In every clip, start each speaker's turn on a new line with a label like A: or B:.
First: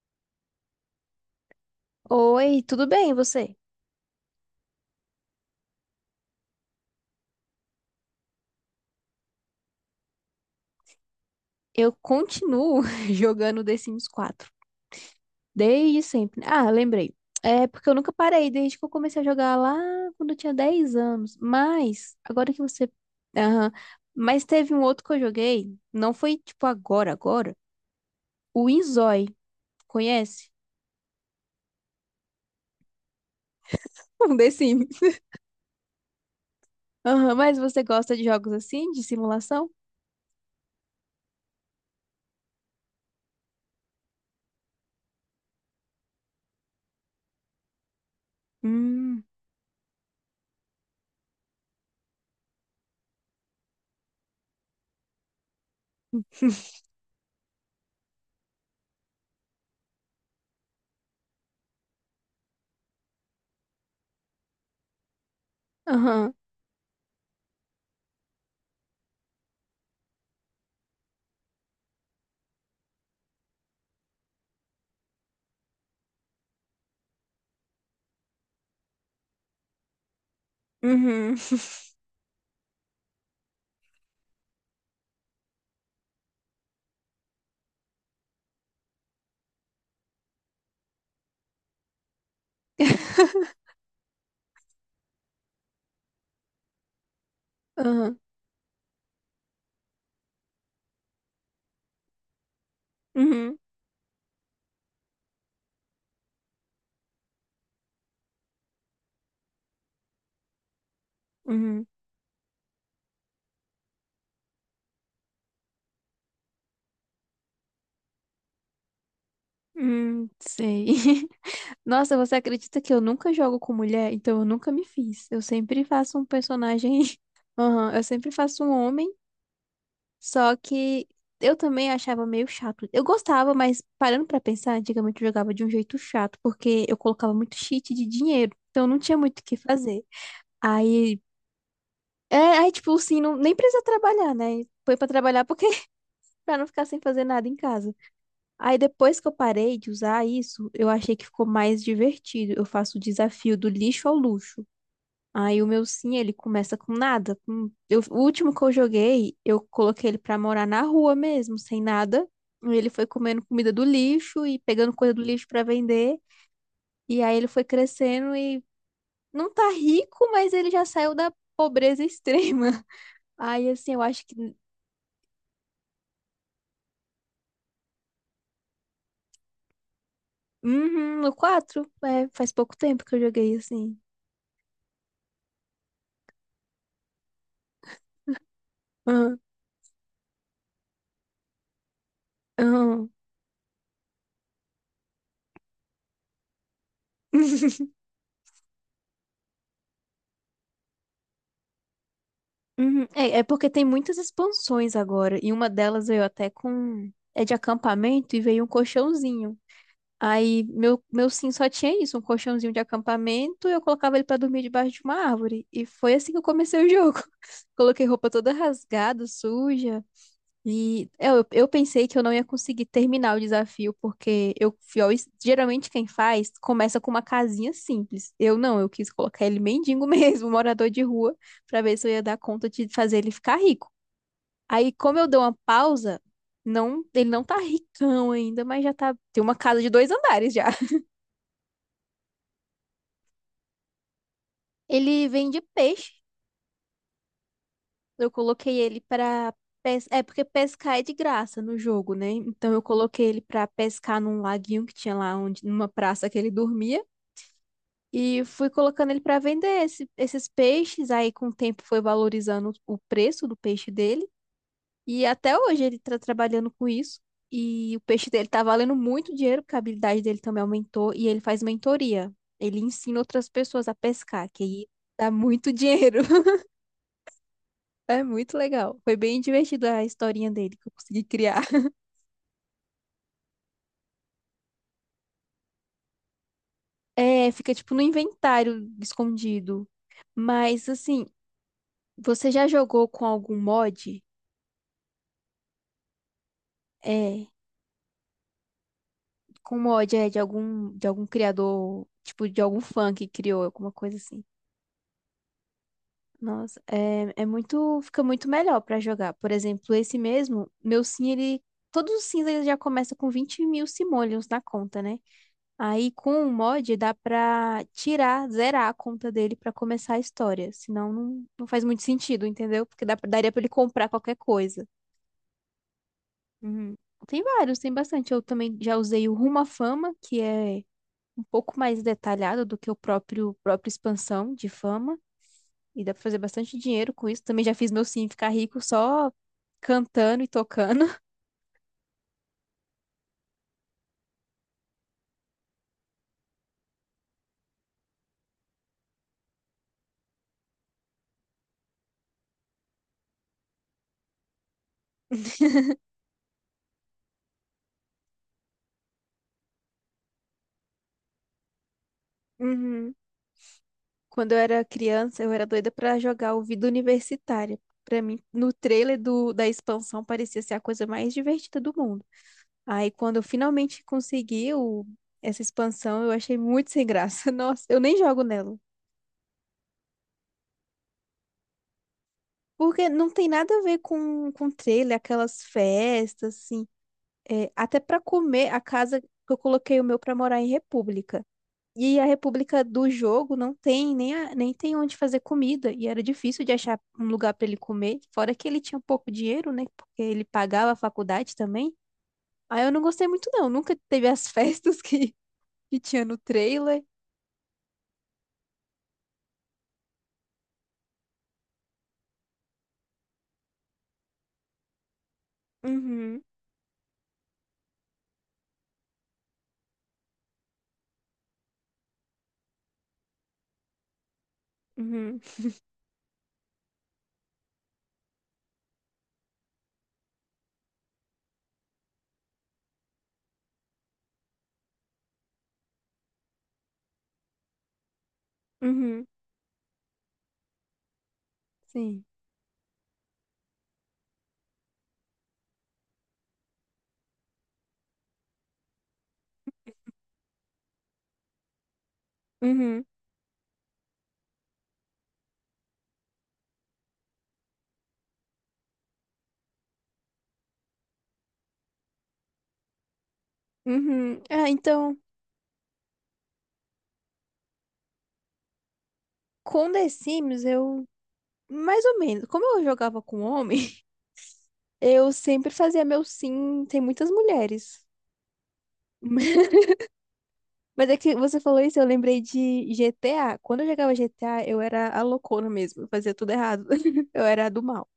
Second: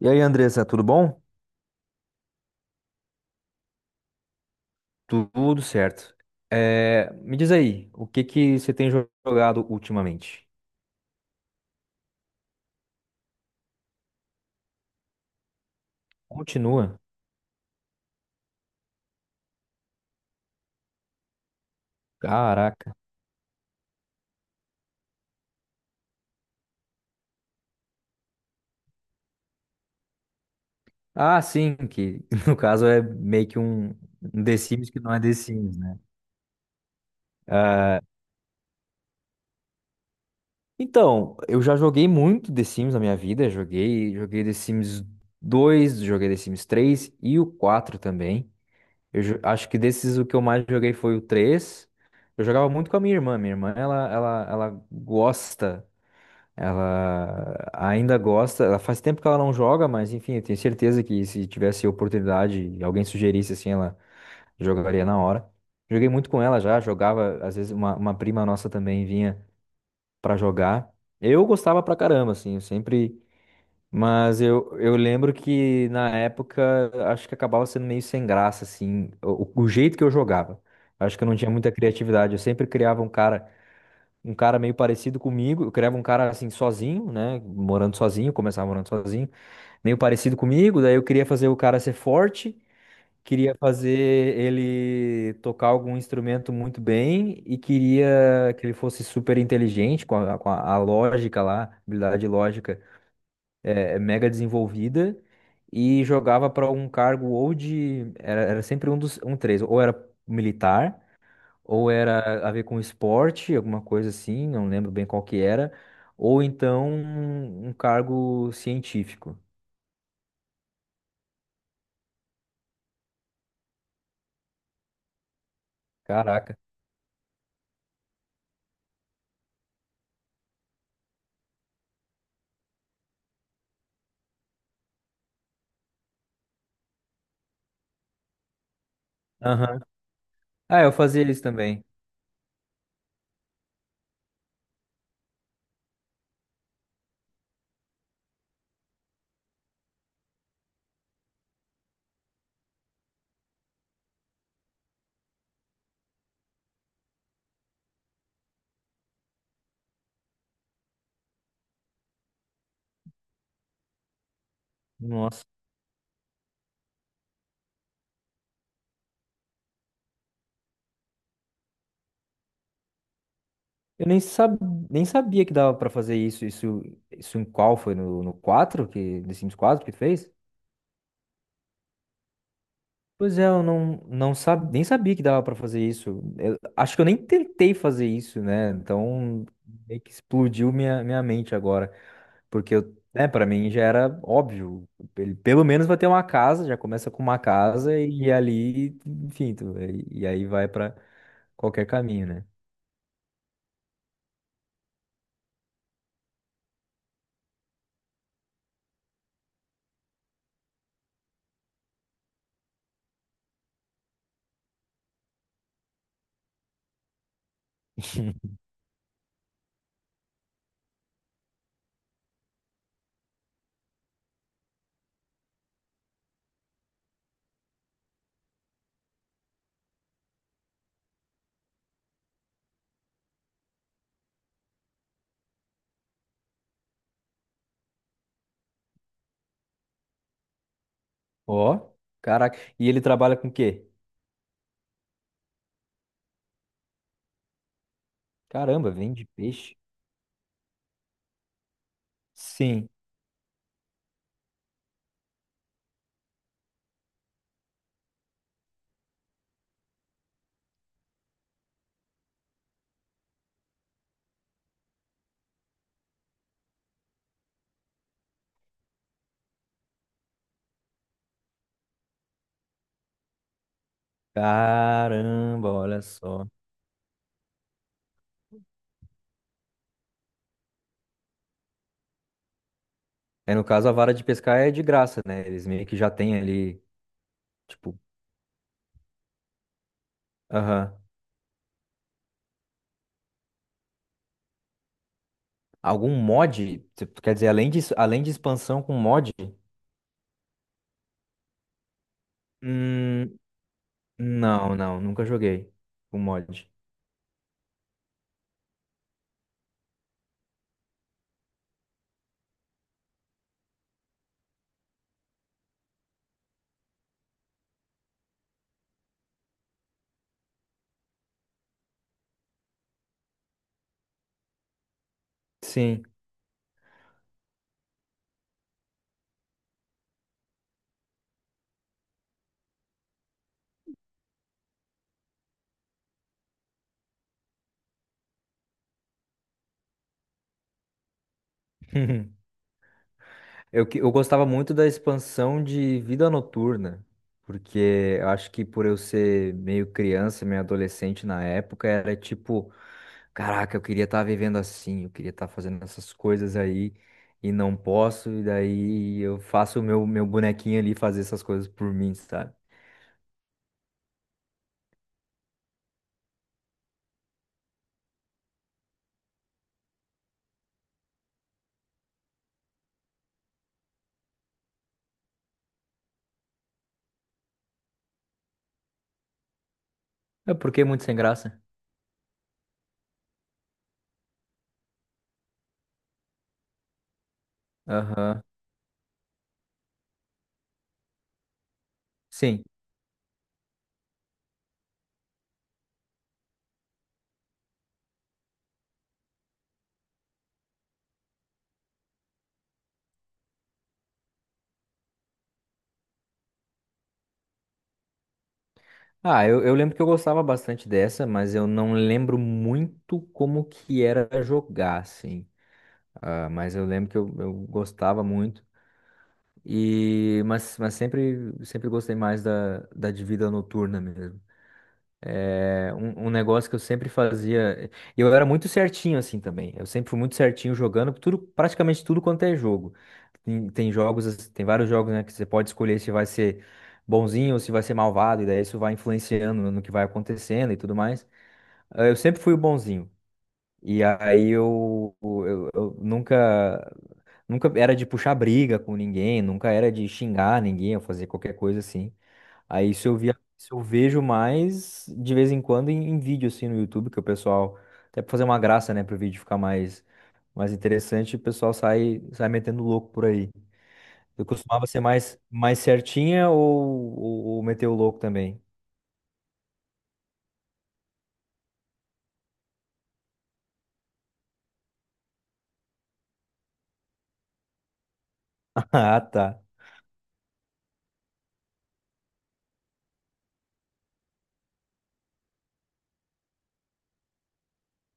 A: E aí, Andressa, tudo bom?
B: Oi, tudo bem, e você?
A: Tudo certo. Me diz aí, o que que você tem jogado ultimamente?
B: Eu continuo jogando The Sims 4. Desde sempre. Ah,
A: Continua.
B: lembrei. É porque eu nunca parei, desde que eu comecei a jogar lá quando eu tinha 10 anos. Mas, agora que você.
A: Caraca.
B: Aham. Mas teve um outro que eu joguei. Não foi tipo agora, agora. O Inzói. Conhece?
A: Ah, sim, que no caso é meio que um,
B: Um
A: um
B: The
A: The Sims
B: Sims.
A: que não é The Sims, né?
B: Aham, mas você
A: Ah,
B: gosta de jogos assim, de simulação?
A: então, eu já joguei muito The Sims na minha vida. Joguei The Sims 2, joguei The Sims 3 e o 4 também.
B: Hum.
A: Acho que desses o que eu mais joguei foi o 3. Eu jogava muito com a minha irmã. Minha irmã, ela gosta. Ela ainda gosta, ela faz tempo que ela não joga, mas enfim, eu tenho certeza que se tivesse oportunidade e alguém sugerisse assim, ela jogaria na hora. Joguei muito
B: Aham.
A: com ela já, jogava, às vezes uma prima nossa também vinha pra jogar. Eu gostava pra caramba, assim, eu sempre. Mas eu lembro que na época acho que acabava sendo meio sem graça, assim, o jeito que eu jogava. Acho que eu
B: Uhum.
A: não tinha muita criatividade, eu sempre criava um cara meio parecido comigo. Eu criava um cara assim sozinho, né? Morando sozinho, começava morando sozinho, meio parecido comigo. Daí eu queria fazer o cara ser forte, queria fazer ele tocar algum instrumento muito bem e
B: Aham.
A: queria que ele fosse super inteligente com a lógica lá, habilidade lógica
B: Uhum.
A: é mega desenvolvida. E jogava para um cargo ou de. Era sempre um dos. Um três. Ou era militar,
B: Uhum.
A: ou era a ver com esporte, alguma coisa assim, não lembro bem qual que era, ou então um cargo científico.
B: Sei. Nossa, você acredita que eu nunca jogo com mulher? Então eu nunca me fiz. Eu sempre faço um
A: Caraca.
B: personagem. Aham, eu sempre faço um homem. Só que eu também achava meio chato. Eu gostava, mas parando pra pensar, antigamente eu jogava de um jeito chato, porque eu colocava muito cheat de dinheiro. Então não tinha muito o que
A: Aham.
B: fazer.
A: Ah, eu
B: Aí,
A: fazia isso também.
B: é, aí tipo assim, não, nem precisa trabalhar, né? Foi pra trabalhar porque pra não ficar sem fazer nada em casa. Aí depois que eu parei de usar isso, eu achei que ficou mais divertido. Eu faço o desafio do lixo ao luxo. Aí o meu sim, ele começa com nada. Com- eu- o último que eu joguei, eu coloquei ele pra morar na rua mesmo, sem nada. E ele foi comendo comida do lixo e pegando coisa do
A: Nossa.
B: lixo pra vender. E aí ele foi crescendo e não tá rico, mas ele já saiu da pobreza extrema. Aí assim, eu
A: Eu nem,
B: acho que
A: sab... Nem sabia que dava pra fazer isso. Isso em qual foi? No 4 que, The Sims 4 que fez?
B: uhum, no 4, é, faz pouco tempo que eu
A: Pois é,
B: joguei
A: eu
B: assim.
A: não, não nem sabia que dava pra fazer isso. Acho que eu nem tentei fazer isso, né?
B: Aham,
A: Então, meio que explodiu minha mente agora. Porque eu,
B: aham.
A: né, para mim já era óbvio. Ele pelo menos vai ter uma casa, já começa com uma casa e ali, enfim, e aí vai pra qualquer caminho, né?
B: Uhum. É, é porque tem muitas expansões agora, e uma delas veio até com. É de acampamento e veio um colchãozinho. Aí meu sim só tinha isso, um colchãozinho de acampamento, eu colocava ele pra dormir debaixo de uma árvore. E foi assim que eu comecei o jogo. Coloquei roupa toda rasgada, suja. E eu pensei que eu não ia conseguir terminar o desafio, porque eu fui ao es- geralmente quem faz começa com uma casinha simples. Eu não, eu quis colocar ele mendigo mesmo, morador de rua, pra ver se eu ia dar conta de fazer ele ficar rico. Aí, como eu dou uma pausa, não, ele não tá ricão ainda, mas já tá, tem uma casa de 2 andares já.
A: Ó, caraca. E ele trabalha com o quê?
B: Ele vende peixe. Eu coloquei
A: Caramba,
B: ele
A: vende
B: pra
A: peixe?
B: pes... É porque pescar é de graça no jogo, né? Então eu
A: Sim.
B: coloquei ele pra pescar num laguinho que tinha lá onde numa praça que ele dormia e fui colocando ele pra vender esse- esses peixes. Aí com o tempo foi valorizando o preço do peixe dele e até hoje ele tá trabalhando com isso. E o peixe dele tá valendo muito dinheiro, porque a habilidade dele também aumentou e ele faz mentoria. Ele ensina outras pessoas a pescar, que aí dá muito
A: Caramba, olha
B: dinheiro.
A: só.
B: É muito legal. Foi bem divertido a historinha dele que eu consegui criar.
A: É, no caso, a vara de pescar é de graça, né? Eles meio que já têm ali,
B: É, fica tipo
A: tipo,
B: no inventário escondido. Mas
A: aham.
B: assim, você já jogou com algum mod?
A: Algum mod, quer
B: É,
A: dizer, além de expansão com mod?
B: com mod é de algum criador, tipo de algum fã que
A: Hum,
B: criou alguma coisa assim.
A: não, nunca joguei com mod.
B: Nossa, é, é muito, fica muito melhor pra jogar. Por exemplo, esse mesmo, meu sim, ele, todos os sims ele já começa com 20 mil simoleons na conta, né? Aí com o mod dá pra tirar, zerar a conta dele pra começar a história. Senão não faz muito sentido, entendeu? Porque dá pra- daria pra ele comprar qualquer coisa.
A: Sim.
B: Uhum. Tem vários, tem bastante. Eu também já usei o Rumo à Fama, que é um pouco mais detalhado do que o próprio própria expansão de fama. E dá pra fazer bastante dinheiro com isso. Também já fiz meu sim ficar rico só cantando e tocando.
A: Eu gostava muito da expansão de Vida Noturna, porque eu acho que por eu ser meio criança, meio adolescente na época, era tipo, caraca, eu queria estar vivendo assim, eu queria estar fazendo essas coisas aí e não posso, e daí eu faço o meu bonequinho ali fazer essas coisas por mim, sabe?
B: Uhum. Quando eu era criança, eu era doida pra jogar o Vida Universitária. Pra mim, no trailer do, da expansão parecia ser a coisa mais divertida do mundo. Aí, quando eu finalmente consegui o- essa expansão, eu achei muito sem graça. Nossa, eu nem jogo nela.
A: É porque é muito sem graça.
B: Porque não tem nada a ver com trailer, aquelas festas, assim. É, até pra
A: Aham.
B: comer, a casa que eu coloquei o meu pra morar em República. E a
A: Sim.
B: República do Jogo não tem nem, a- nem tem onde fazer comida. E era difícil de achar um lugar para ele comer. Fora que ele tinha pouco dinheiro, né? Porque ele pagava a faculdade também. Aí eu não gostei muito, não. Nunca teve as festas que tinha no trailer.
A: Ah, eu lembro que eu gostava bastante dessa, mas eu não lembro muito como que era jogar, assim.
B: Uhum,
A: Ah, mas eu lembro que eu gostava muito. Mas sempre gostei mais da de vida noturna mesmo.
B: uhum,
A: É um negócio que eu sempre fazia. E eu era muito certinho assim também. Eu sempre fui muito certinho jogando tudo, praticamente tudo quanto é jogo. Tem jogos, tem vários jogos, né, que você pode escolher se vai ser bonzinho ou se vai ser malvado, e daí isso vai
B: uhum,
A: influenciando no que vai acontecendo e tudo mais. Ah, eu
B: sim.
A: sempre fui o bonzinho. E aí eu nunca. Nunca era de puxar briga com ninguém, nunca era de xingar ninguém ou fazer qualquer coisa assim. Aí
B: Uhum,
A: isso eu via, Isso eu vejo mais de vez em quando em, em vídeo assim no YouTube, que o pessoal, até pra fazer uma graça, né, pro vídeo ficar mais, mais interessante, o pessoal sai metendo louco por aí.
B: uhum.
A: Eu
B: Ah,
A: costumava ser
B: então,
A: mais certinha ou, ou meter o louco também?
B: com The Sims, eu. Mais ou menos. Como eu jogava com homem, eu sempre fazia meu sim. Tem muitas mulheres.
A: Ah, tá.
B: Mas é que você falou isso, eu lembrei de GTA. Quando eu jogava GTA, eu era a loucona mesmo. Eu fazia tudo errado. Eu era a do mal.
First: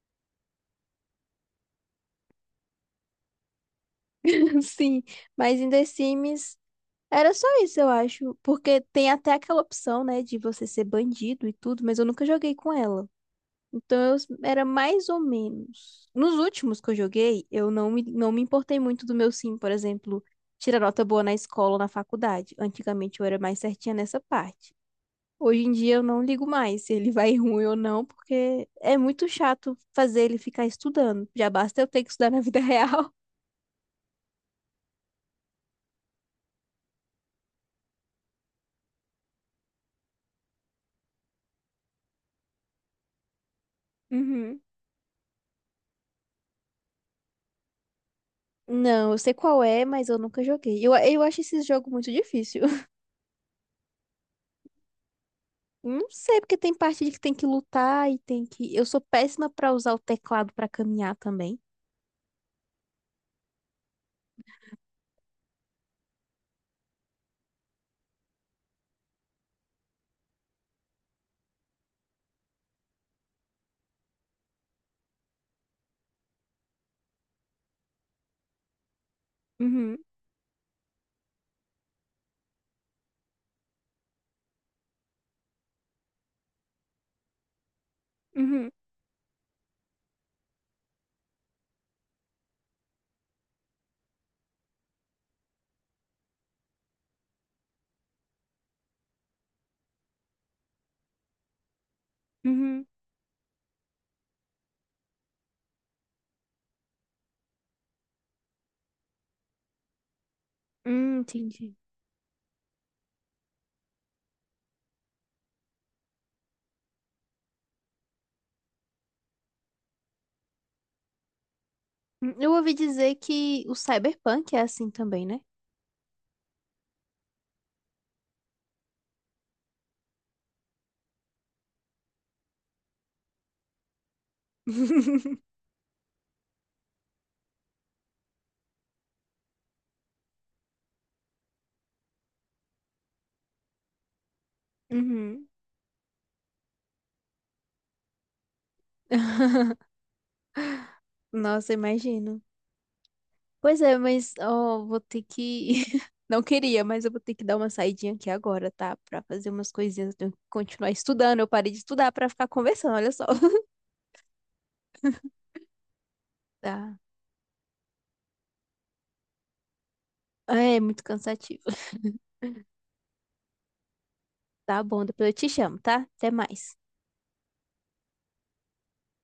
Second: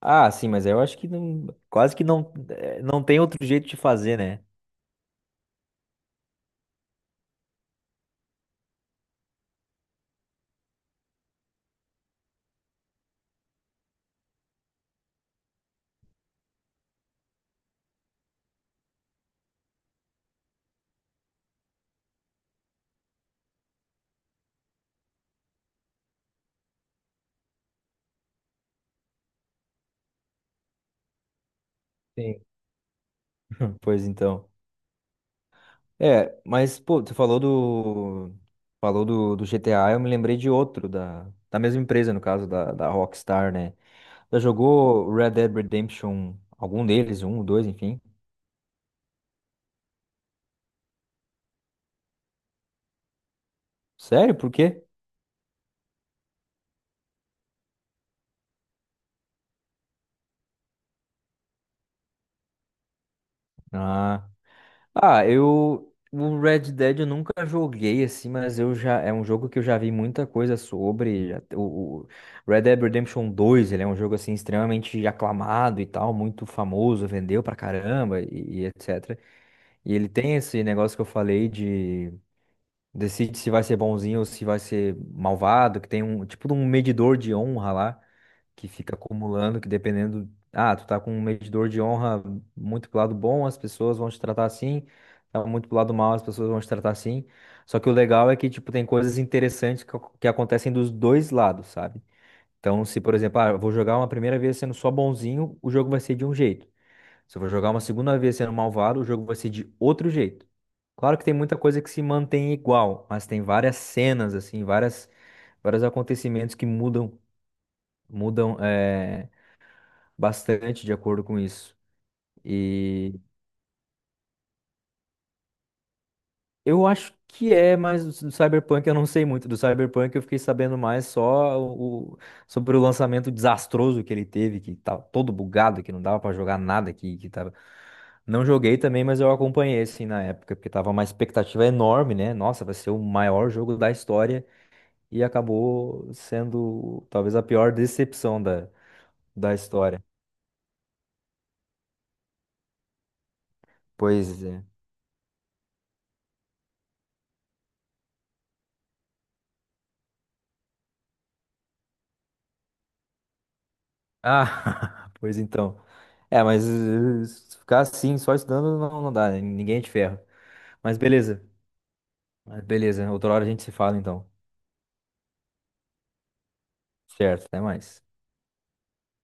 A: Ah, sim, mas eu acho que não, quase que não, não tem outro jeito de fazer, né?
B: Sim, mas em The Sims era só isso, eu acho. Porque tem até aquela opção, né, de você ser bandido e tudo, mas eu nunca joguei com ela. Então eu s- era mais ou menos. Nos últimos que eu joguei, eu não me importei muito do meu sim, por exemplo, tirar nota boa na escola ou na faculdade. Antigamente eu era mais certinha nessa parte. Hoje em dia eu não ligo mais se ele vai ruim ou não, porque é muito chato fazer ele ficar estudando. Já basta eu ter que estudar na
A: Sim.
B: vida real.
A: Pois então. É, mas, pô, você falou do. Falou do GTA, eu me lembrei de outro, da mesma empresa, no caso, da Rockstar, né? Já
B: Uhum.
A: jogou Red Dead Redemption, algum deles, um, dois, enfim.
B: Não, eu sei qual é, mas eu nunca joguei. Eu acho esse jogo muito difícil.
A: Sério? Por quê?
B: Não sei, porque tem parte de que tem que lutar e tem que. Eu sou péssima pra usar o teclado pra caminhar também.
A: Ah, eu. O Red Dead eu nunca joguei assim, mas eu já. É um jogo que eu já vi muita coisa sobre. O, Red Dead Redemption dois, ele é um jogo assim extremamente aclamado e tal, muito famoso, vendeu pra caramba e etc. E
B: Uhum.
A: ele tem esse negócio que eu falei de decide se vai ser bonzinho ou se vai ser malvado, que tem um tipo de um medidor de honra lá que
B: Uhum.
A: fica acumulando, que dependendo, ah, tu tá com um medidor de honra muito pro lado bom, as pessoas vão te tratar assim, tá muito pro lado mal, as pessoas vão te tratar assim. Só que o legal é que tipo tem coisas interessantes que acontecem dos dois lados, sabe? Então,
B: Uhum.
A: se por exemplo, ah, eu vou jogar uma primeira vez sendo só bonzinho, o jogo vai ser de um jeito. Se eu for jogar uma segunda vez sendo malvado, o jogo vai ser de outro jeito. Claro que tem muita
B: Entendi.
A: coisa que se mantém igual, mas tem várias cenas, assim, várias, vários acontecimentos que mudam, mudam bastante de acordo com isso.
B: Eu ouvi dizer que o cyberpunk é assim também, né?
A: Eu acho que é, mas do Cyberpunk eu não sei muito. Do Cyberpunk eu fiquei sabendo mais só o, sobre o lançamento desastroso que ele teve, que tava todo bugado, que não dava pra jogar nada, que tava... Não joguei também, mas eu acompanhei assim na época, porque tava uma expectativa enorme, né? Nossa, vai ser o maior jogo da história e
B: Uhum.
A: acabou sendo talvez a pior decepção da, da história.
B: Nossa, imagino. Pois é, mas
A: Pois é.
B: ó, vou ter que. Não queria, mas eu vou ter que dar uma saidinha aqui agora, tá? Pra fazer umas coisinhas. Eu tenho que continuar estudando. Eu parei de estudar pra ficar conversando, olha só.
A: Ah, pois então. É, mas
B: Tá.
A: se ficar assim, só estudando não, dá, né? Ninguém é de ferro.
B: É
A: Mas
B: muito
A: beleza.
B: cansativo.
A: Mas beleza. Outra hora a gente se fala então.
B: Tá bom, depois eu te chamo, tá? Até mais.
A: Certo, até mais.